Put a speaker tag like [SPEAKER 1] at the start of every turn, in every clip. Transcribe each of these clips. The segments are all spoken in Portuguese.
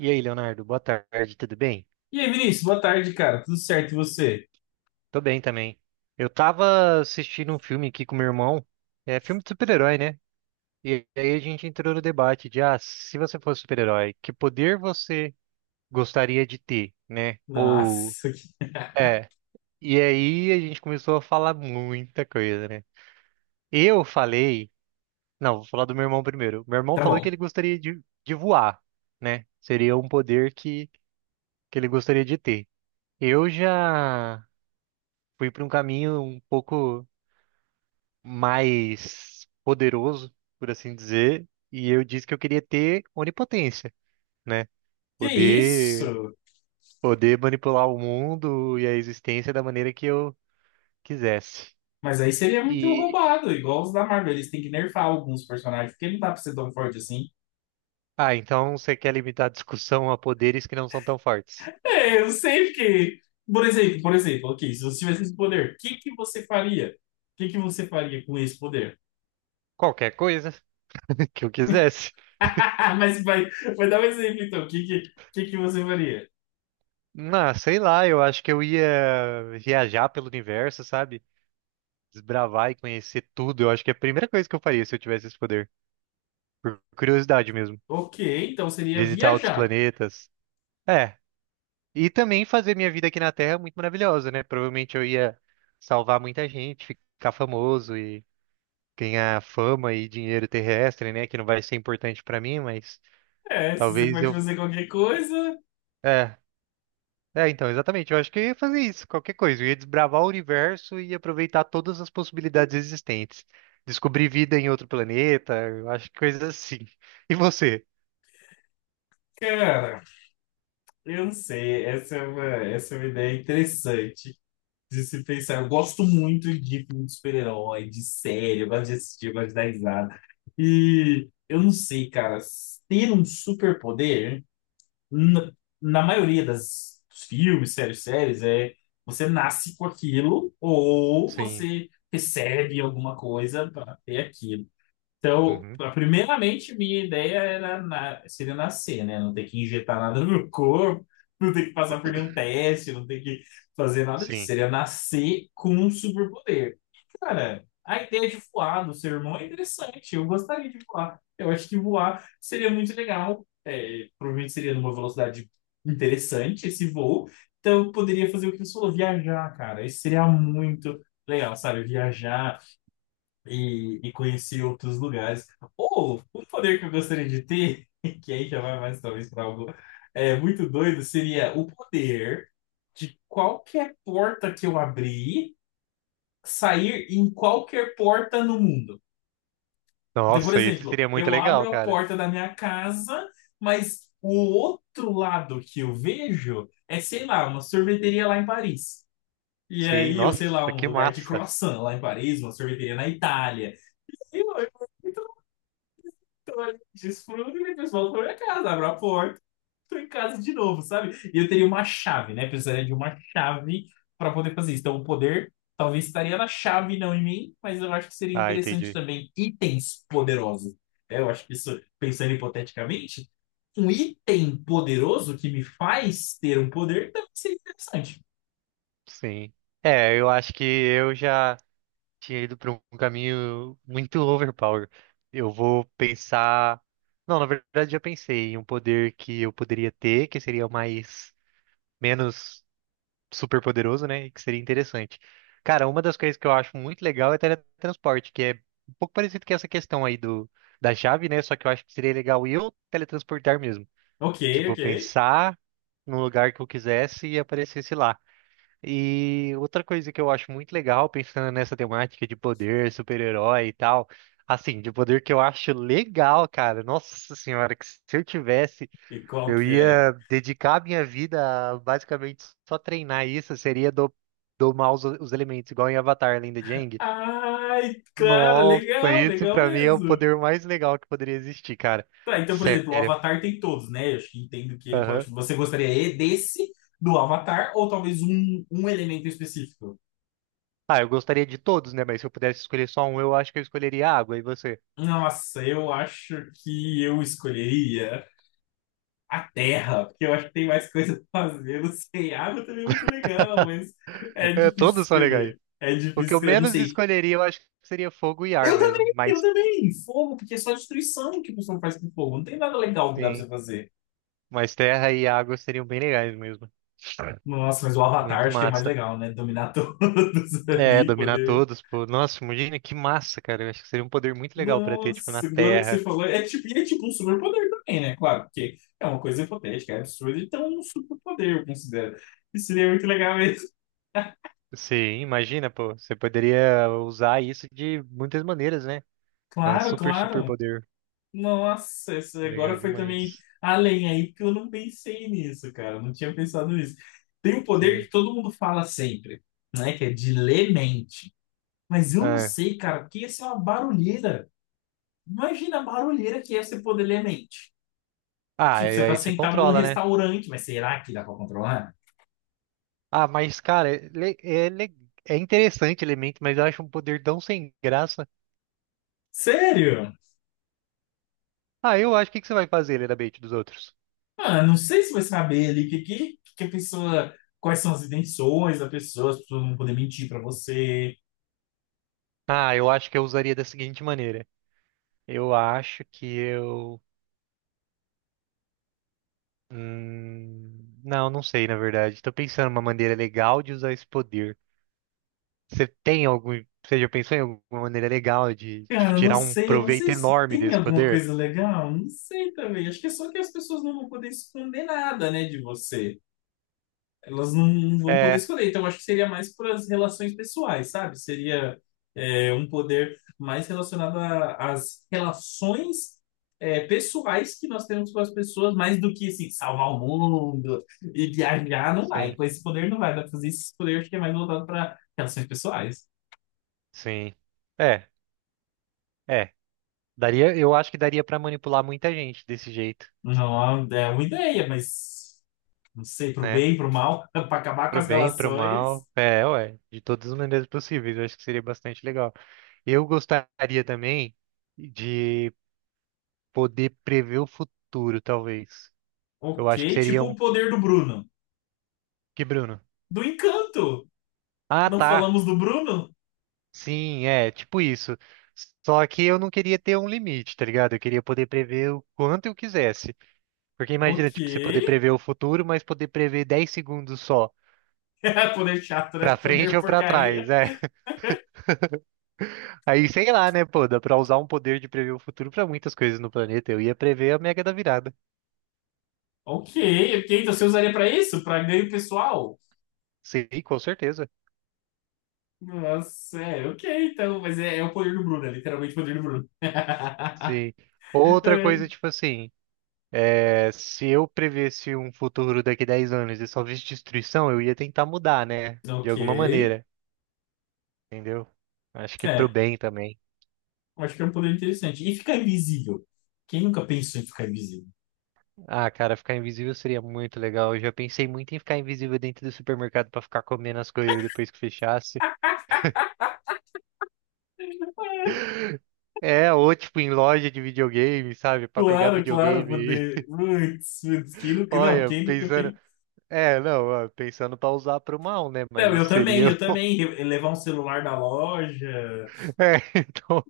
[SPEAKER 1] E aí, Leonardo, boa tarde, tudo bem?
[SPEAKER 2] E aí, Vinícius, boa tarde, cara. Tudo certo e você?
[SPEAKER 1] Tô bem também. Eu tava assistindo um filme aqui com meu irmão, é filme de super-herói, né? E aí a gente entrou no debate de, ah, se você fosse super-herói, que poder você gostaria de ter, né? Ou,
[SPEAKER 2] Nossa, que-
[SPEAKER 1] é, e aí a gente começou a falar muita coisa, né? Eu falei, não, vou falar do meu irmão primeiro. Meu irmão
[SPEAKER 2] tá
[SPEAKER 1] falou que
[SPEAKER 2] bom.
[SPEAKER 1] ele gostaria de voar, né? Seria um poder que ele gostaria de ter. Eu já fui para um caminho um pouco mais poderoso, por assim dizer, e eu disse que eu queria ter onipotência, né?
[SPEAKER 2] Que
[SPEAKER 1] Poder,
[SPEAKER 2] isso?
[SPEAKER 1] poder manipular o mundo e a existência da maneira que eu quisesse.
[SPEAKER 2] Mas aí seria muito
[SPEAKER 1] E,
[SPEAKER 2] roubado, igual os da Marvel. Eles têm que nerfar alguns personagens, porque não dá pra ser tão forte assim.
[SPEAKER 1] ah, então você quer limitar a discussão a poderes que não são tão fortes?
[SPEAKER 2] É, eu sei que. Por exemplo, ok, se você tivesse esse poder, o que que você faria? O que que você faria com esse poder?
[SPEAKER 1] Qualquer coisa que eu quisesse.
[SPEAKER 2] Mas vai, vai dar um exemplo, então. O que que você faria?
[SPEAKER 1] Ah, sei lá, eu acho que eu ia viajar pelo universo, sabe? Desbravar e conhecer tudo. Eu acho que é a primeira coisa que eu faria se eu tivesse esse poder. Por curiosidade mesmo.
[SPEAKER 2] Ok, então seria
[SPEAKER 1] Visitar outros
[SPEAKER 2] viajar.
[SPEAKER 1] planetas. É, e também fazer minha vida aqui na Terra é muito maravilhosa, né? Provavelmente eu ia salvar muita gente, ficar famoso e ganhar fama e dinheiro terrestre, né? Que não vai ser importante pra mim, mas
[SPEAKER 2] É, se você
[SPEAKER 1] talvez
[SPEAKER 2] pode
[SPEAKER 1] eu.
[SPEAKER 2] fazer qualquer coisa,
[SPEAKER 1] É, é, então, exatamente. Eu acho que eu ia fazer isso, qualquer coisa. Eu ia desbravar o universo e aproveitar todas as possibilidades existentes. Descobrir vida em outro planeta, eu acho que coisas assim. E você?
[SPEAKER 2] cara. Eu não sei, essa é uma ideia interessante de se pensar. Eu gosto muito de filme de super-herói, de série, eu gosto de assistir, eu gosto de dar risada. E eu não sei, cara, ter um superpoder, na, na maioria das dos filmes, séries, é você nasce com aquilo ou
[SPEAKER 1] Sim.
[SPEAKER 2] você recebe alguma coisa para ter aquilo. Então,
[SPEAKER 1] Uhum.
[SPEAKER 2] a- primeiramente, minha ideia era na- seria nascer, né? Não ter que injetar nada no corpo, não ter que passar por nenhum teste, não ter que fazer nada disso.
[SPEAKER 1] Sim.
[SPEAKER 2] Seria nascer com um superpoder. Cara, a ideia de voar do seu irmão é interessante. Eu gostaria de voar. Eu acho que voar seria muito legal. É, provavelmente seria numa velocidade interessante esse voo. Então, eu poderia fazer o que você falou, viajar, cara. Isso seria muito legal, sabe? Viajar e conhecer outros lugares. Ou um poder que eu gostaria de ter, que aí já vai mais talvez para algo é, muito doido, seria o poder de qualquer porta que eu abrir sair em qualquer porta no mundo. Então, por
[SPEAKER 1] Nossa, isso
[SPEAKER 2] exemplo,
[SPEAKER 1] seria muito
[SPEAKER 2] eu
[SPEAKER 1] legal,
[SPEAKER 2] abro a
[SPEAKER 1] cara.
[SPEAKER 2] porta da minha casa, mas o outro lado que eu vejo é, sei lá, uma sorveteria lá em Paris. E
[SPEAKER 1] Sim,
[SPEAKER 2] aí, eu
[SPEAKER 1] nossa,
[SPEAKER 2] sei lá, um
[SPEAKER 1] que
[SPEAKER 2] lugar de
[SPEAKER 1] massa.
[SPEAKER 2] croissant lá em Paris, uma sorveteria na Itália. Eu, então, olha, desfruta e o pessoal foi pra minha casa, abre a porta, tô em casa de novo, sabe? E eu teria uma chave, né? Precisaria de uma chave para poder fazer isso. Então, o poder talvez estaria na chave, não em mim, mas eu acho que seria
[SPEAKER 1] Ah,
[SPEAKER 2] interessante
[SPEAKER 1] entendi.
[SPEAKER 2] também itens poderosos. É, eu acho que isso, pensando hipoteticamente, um item poderoso que me faz ter um poder também seria interessante.
[SPEAKER 1] Sim. É, eu acho que eu já tinha ido para um caminho muito overpower. Eu vou pensar. Não, na verdade já pensei em um poder que eu poderia ter, que seria mais menos super poderoso, né? E que seria interessante. Cara, uma das coisas que eu acho muito legal é teletransporte, que é um pouco parecido com essa questão aí do da chave, né? Só que eu acho que seria legal eu teletransportar mesmo.
[SPEAKER 2] Ok,
[SPEAKER 1] Tipo,
[SPEAKER 2] ok.
[SPEAKER 1] pensar num lugar que eu quisesse e aparecesse lá. E outra coisa que eu acho muito legal, pensando nessa temática de poder, super-herói e tal, assim, de poder que eu acho legal, cara. Nossa senhora, que se eu tivesse,
[SPEAKER 2] E qual
[SPEAKER 1] eu
[SPEAKER 2] que é?
[SPEAKER 1] ia dedicar a minha vida a basicamente só treinar isso, seria do, domar os elementos, igual em Avatar, Lenda de Aang.
[SPEAKER 2] Ai, cara,
[SPEAKER 1] Nossa,
[SPEAKER 2] legal,
[SPEAKER 1] esse
[SPEAKER 2] legal
[SPEAKER 1] pra mim é o
[SPEAKER 2] mesmo.
[SPEAKER 1] poder mais legal que poderia existir, cara.
[SPEAKER 2] Tá, então, por exemplo, o
[SPEAKER 1] Sério.
[SPEAKER 2] Avatar tem todos, né? Eu acho que entendo que ele
[SPEAKER 1] Aham.
[SPEAKER 2] pode. Você gostaria e desse do Avatar ou talvez um elemento específico?
[SPEAKER 1] Ah, eu gostaria de todos, né? Mas se eu pudesse escolher só um, eu acho que eu escolheria a água. E você?
[SPEAKER 2] Nossa, eu acho que eu escolheria a Terra, porque eu acho que tem mais coisa pra fazer. Não sei, água também é muito legal, mas é
[SPEAKER 1] É,
[SPEAKER 2] difícil
[SPEAKER 1] todos são legais.
[SPEAKER 2] escolher. É
[SPEAKER 1] O
[SPEAKER 2] difícil
[SPEAKER 1] que eu
[SPEAKER 2] escolher, não
[SPEAKER 1] menos
[SPEAKER 2] sei.
[SPEAKER 1] escolheria, eu acho que seria fogo e ar
[SPEAKER 2] Eu
[SPEAKER 1] mesmo.
[SPEAKER 2] também, eu
[SPEAKER 1] Mas
[SPEAKER 2] também. Fogo, porque é só destruição que o pessoal faz com fogo. Não tem nada legal que dá pra você
[SPEAKER 1] sim,
[SPEAKER 2] fazer.
[SPEAKER 1] mas terra e água seriam bem legais mesmo.
[SPEAKER 2] Nossa, mas o Avatar
[SPEAKER 1] Muito
[SPEAKER 2] acho que é mais
[SPEAKER 1] massa.
[SPEAKER 2] legal, né? Dominar todos
[SPEAKER 1] É,
[SPEAKER 2] ali,
[SPEAKER 1] dominar
[SPEAKER 2] poder.
[SPEAKER 1] todos, pô. Nossa, imagina que massa, cara. Eu acho que seria um poder muito legal pra ter, tipo, na
[SPEAKER 2] Nossa, agora que você
[SPEAKER 1] Terra.
[SPEAKER 2] falou, é tipo, e é tipo um superpoder também, né? Claro, porque é uma coisa hipotética, é absurda, então é um superpoder, eu considero. Isso seria muito legal mesmo.
[SPEAKER 1] Sim, imagina, pô. Você poderia usar isso de muitas maneiras, né? É um
[SPEAKER 2] Claro,
[SPEAKER 1] super, super
[SPEAKER 2] claro.
[SPEAKER 1] poder.
[SPEAKER 2] Nossa, essa
[SPEAKER 1] Legal
[SPEAKER 2] agora foi também
[SPEAKER 1] demais.
[SPEAKER 2] além aí, porque eu não pensei nisso, cara, eu não tinha pensado nisso. Tem um poder que
[SPEAKER 1] Sim.
[SPEAKER 2] todo mundo fala sempre, né? Que é de ler mente. Mas eu não
[SPEAKER 1] É.
[SPEAKER 2] sei, cara, porque ia ser uma barulheira. Imagina a barulheira que é você poder ler mente.
[SPEAKER 1] Ah,
[SPEAKER 2] Tipo,
[SPEAKER 1] e
[SPEAKER 2] você tá
[SPEAKER 1] aí você
[SPEAKER 2] sentado num
[SPEAKER 1] controla, né?
[SPEAKER 2] restaurante, mas será que dá pra controlar?
[SPEAKER 1] Ah, mas, cara, é interessante o elemento, mas eu acho um poder tão sem graça.
[SPEAKER 2] Sério?
[SPEAKER 1] Ah, eu acho. O que que você vai fazer, ele da bait dos outros?
[SPEAKER 2] Ah, não sei se vai saber ali que a pessoa. Quais são as intenções da pessoa, as pessoas vão poder mentir pra você.
[SPEAKER 1] Ah, eu acho que eu usaria da seguinte maneira. Eu acho que eu. Não, não sei, na verdade. Tô pensando numa maneira legal de usar esse poder. Você tem algum. Você já pensou em alguma maneira legal de tipo,
[SPEAKER 2] Cara,
[SPEAKER 1] tirar um
[SPEAKER 2] eu não sei
[SPEAKER 1] proveito
[SPEAKER 2] se
[SPEAKER 1] enorme
[SPEAKER 2] tem
[SPEAKER 1] desse
[SPEAKER 2] alguma
[SPEAKER 1] poder?
[SPEAKER 2] coisa legal, não sei também. Acho que é só que as pessoas não vão poder esconder nada, né, de você. Elas não vão poder
[SPEAKER 1] É,
[SPEAKER 2] escolher. Então, eu acho que seria mais para as relações pessoais, sabe? Seria é, um poder mais relacionado a- às relações é, pessoais que nós temos com as pessoas, mais do que, assim, salvar o mundo e viajar, não vai.
[SPEAKER 1] sim,
[SPEAKER 2] Com esse poder não vai dar pra fazer isso. Esse poder acho que é mais voltado para relações pessoais.
[SPEAKER 1] sim. É, é. Daria, eu acho que daria pra manipular muita gente desse jeito,
[SPEAKER 2] Não, é uma ideia, mas não sei, pro
[SPEAKER 1] né?
[SPEAKER 2] bem, pro mal, para acabar com
[SPEAKER 1] Pro
[SPEAKER 2] as
[SPEAKER 1] bem, pro
[SPEAKER 2] relações.
[SPEAKER 1] mal. É, ué, de todas as maneiras possíveis. Eu acho que seria bastante legal. Eu gostaria também de poder prever o futuro, talvez. Eu acho que
[SPEAKER 2] Ok,
[SPEAKER 1] seria
[SPEAKER 2] tipo o
[SPEAKER 1] um.
[SPEAKER 2] poder do Bruno.
[SPEAKER 1] Que, Bruno?
[SPEAKER 2] Do encanto!
[SPEAKER 1] Ah,
[SPEAKER 2] Não
[SPEAKER 1] tá.
[SPEAKER 2] falamos do Bruno?
[SPEAKER 1] Sim, é, tipo isso. Só que eu não queria ter um limite, tá ligado? Eu queria poder prever o quanto eu quisesse. Porque imagina,
[SPEAKER 2] Ok.
[SPEAKER 1] tipo, você poder prever o futuro, mas poder prever 10 segundos só,
[SPEAKER 2] Poder chato, né?
[SPEAKER 1] pra frente
[SPEAKER 2] Poder
[SPEAKER 1] ou pra
[SPEAKER 2] porcaria.
[SPEAKER 1] trás. É, aí, sei lá, né, pô, dá pra usar um poder de prever o futuro pra muitas coisas no planeta. Eu ia prever a Mega da Virada.
[SPEAKER 2] Ok, ok. Então você usaria pra isso? Pra ganho pessoal?
[SPEAKER 1] Sim, com certeza.
[SPEAKER 2] Nossa, é, ok, então. Mas é, é o poder do Bruno, é literalmente o poder do Bruno.
[SPEAKER 1] Sim. Outra coisa, tipo assim, é, se eu prevesse um futuro daqui 10 anos e só visse destruição, eu ia tentar mudar, né? De
[SPEAKER 2] Ok.
[SPEAKER 1] alguma maneira, entendeu? Acho que pro
[SPEAKER 2] É,
[SPEAKER 1] bem também.
[SPEAKER 2] acho que é um poder interessante. E ficar invisível. Quem nunca pensou em ficar invisível?
[SPEAKER 1] Ah, cara, ficar invisível seria muito legal. Eu já pensei muito em ficar invisível dentro do supermercado pra ficar comendo as coisas depois que fechasse. É, ou tipo em loja de videogame, sabe? Pra pegar
[SPEAKER 2] Claro, claro,
[SPEAKER 1] videogame.
[SPEAKER 2] poder. Putz, putz, quem nunca. Não,
[SPEAKER 1] Olha,
[SPEAKER 2] quem nunca
[SPEAKER 1] pensando.
[SPEAKER 2] pensou.
[SPEAKER 1] É, não, ó, pensando pra usar pro mal, né?
[SPEAKER 2] Não, eu
[SPEAKER 1] Mas
[SPEAKER 2] também,
[SPEAKER 1] seria.
[SPEAKER 2] eu também. Re- Levar um celular da loja.
[SPEAKER 1] É, então.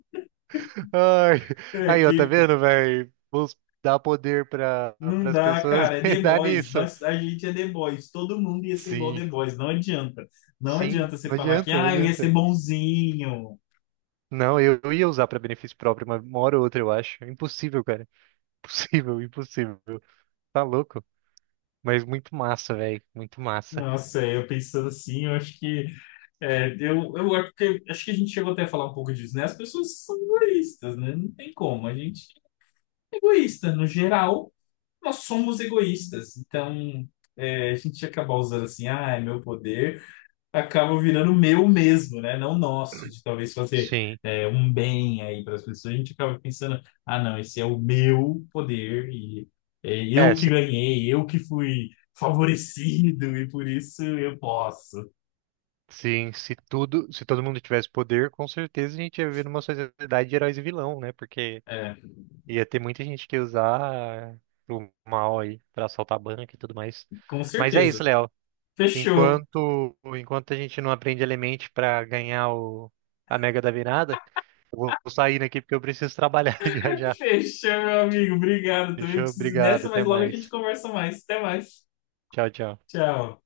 [SPEAKER 1] Ai,
[SPEAKER 2] É,
[SPEAKER 1] aí, ó, tá
[SPEAKER 2] que
[SPEAKER 1] vendo, velho? Vamos dar poder pra,
[SPEAKER 2] não
[SPEAKER 1] pras
[SPEAKER 2] dá,
[SPEAKER 1] pessoas
[SPEAKER 2] cara, é
[SPEAKER 1] e
[SPEAKER 2] The
[SPEAKER 1] dar
[SPEAKER 2] Boys.
[SPEAKER 1] nisso.
[SPEAKER 2] Nós, a gente é The Boys. Todo mundo ia ser igual
[SPEAKER 1] Sim,
[SPEAKER 2] The Boys. Não adianta. Não
[SPEAKER 1] sim,
[SPEAKER 2] adianta você
[SPEAKER 1] não
[SPEAKER 2] falar que,
[SPEAKER 1] adianta, não
[SPEAKER 2] ah, eu ia ser
[SPEAKER 1] adianta.
[SPEAKER 2] bonzinho.
[SPEAKER 1] Não, eu ia usar pra benefício próprio, mas uma hora ou outra, eu acho. É impossível, cara. Impossível, impossível. Tá louco? Mas muito massa, velho. Muito massa.
[SPEAKER 2] Nossa, eu pensando assim, eu acho que. É, eu acho que a gente chegou até a falar um pouco disso, né? As pessoas são egoístas, né? Não tem como. A gente é egoísta. No geral, nós somos egoístas. Então, é, a gente ia acabar usando assim, ah, é meu poder. Acaba virando meu mesmo, né? Não nosso, de talvez fazer
[SPEAKER 1] Sim.
[SPEAKER 2] é, um bem aí para as pessoas. A gente acaba pensando, ah, não, esse é o meu poder e é
[SPEAKER 1] É,
[SPEAKER 2] eu que ganhei, eu que fui favorecido e por isso eu posso.
[SPEAKER 1] sim, se tudo, se todo mundo tivesse poder, com certeza a gente ia viver numa sociedade de heróis e vilão, né? Porque
[SPEAKER 2] É,
[SPEAKER 1] ia ter muita gente que ia usar o mal aí pra assaltar banco e tudo mais.
[SPEAKER 2] com
[SPEAKER 1] Mas é
[SPEAKER 2] certeza.
[SPEAKER 1] isso, Léo.
[SPEAKER 2] Fechou.
[SPEAKER 1] Enquanto a gente não aprende Element pra ganhar o a Mega da Virada, eu vou sair daqui porque eu preciso trabalhar já já.
[SPEAKER 2] Fechou, meu amigo. Obrigado. Também
[SPEAKER 1] Fechou?
[SPEAKER 2] preciso ir
[SPEAKER 1] Obrigado,
[SPEAKER 2] nessa,
[SPEAKER 1] até
[SPEAKER 2] mas logo a gente
[SPEAKER 1] mais.
[SPEAKER 2] conversa mais. Até mais.
[SPEAKER 1] Tchau, tchau.
[SPEAKER 2] Tchau.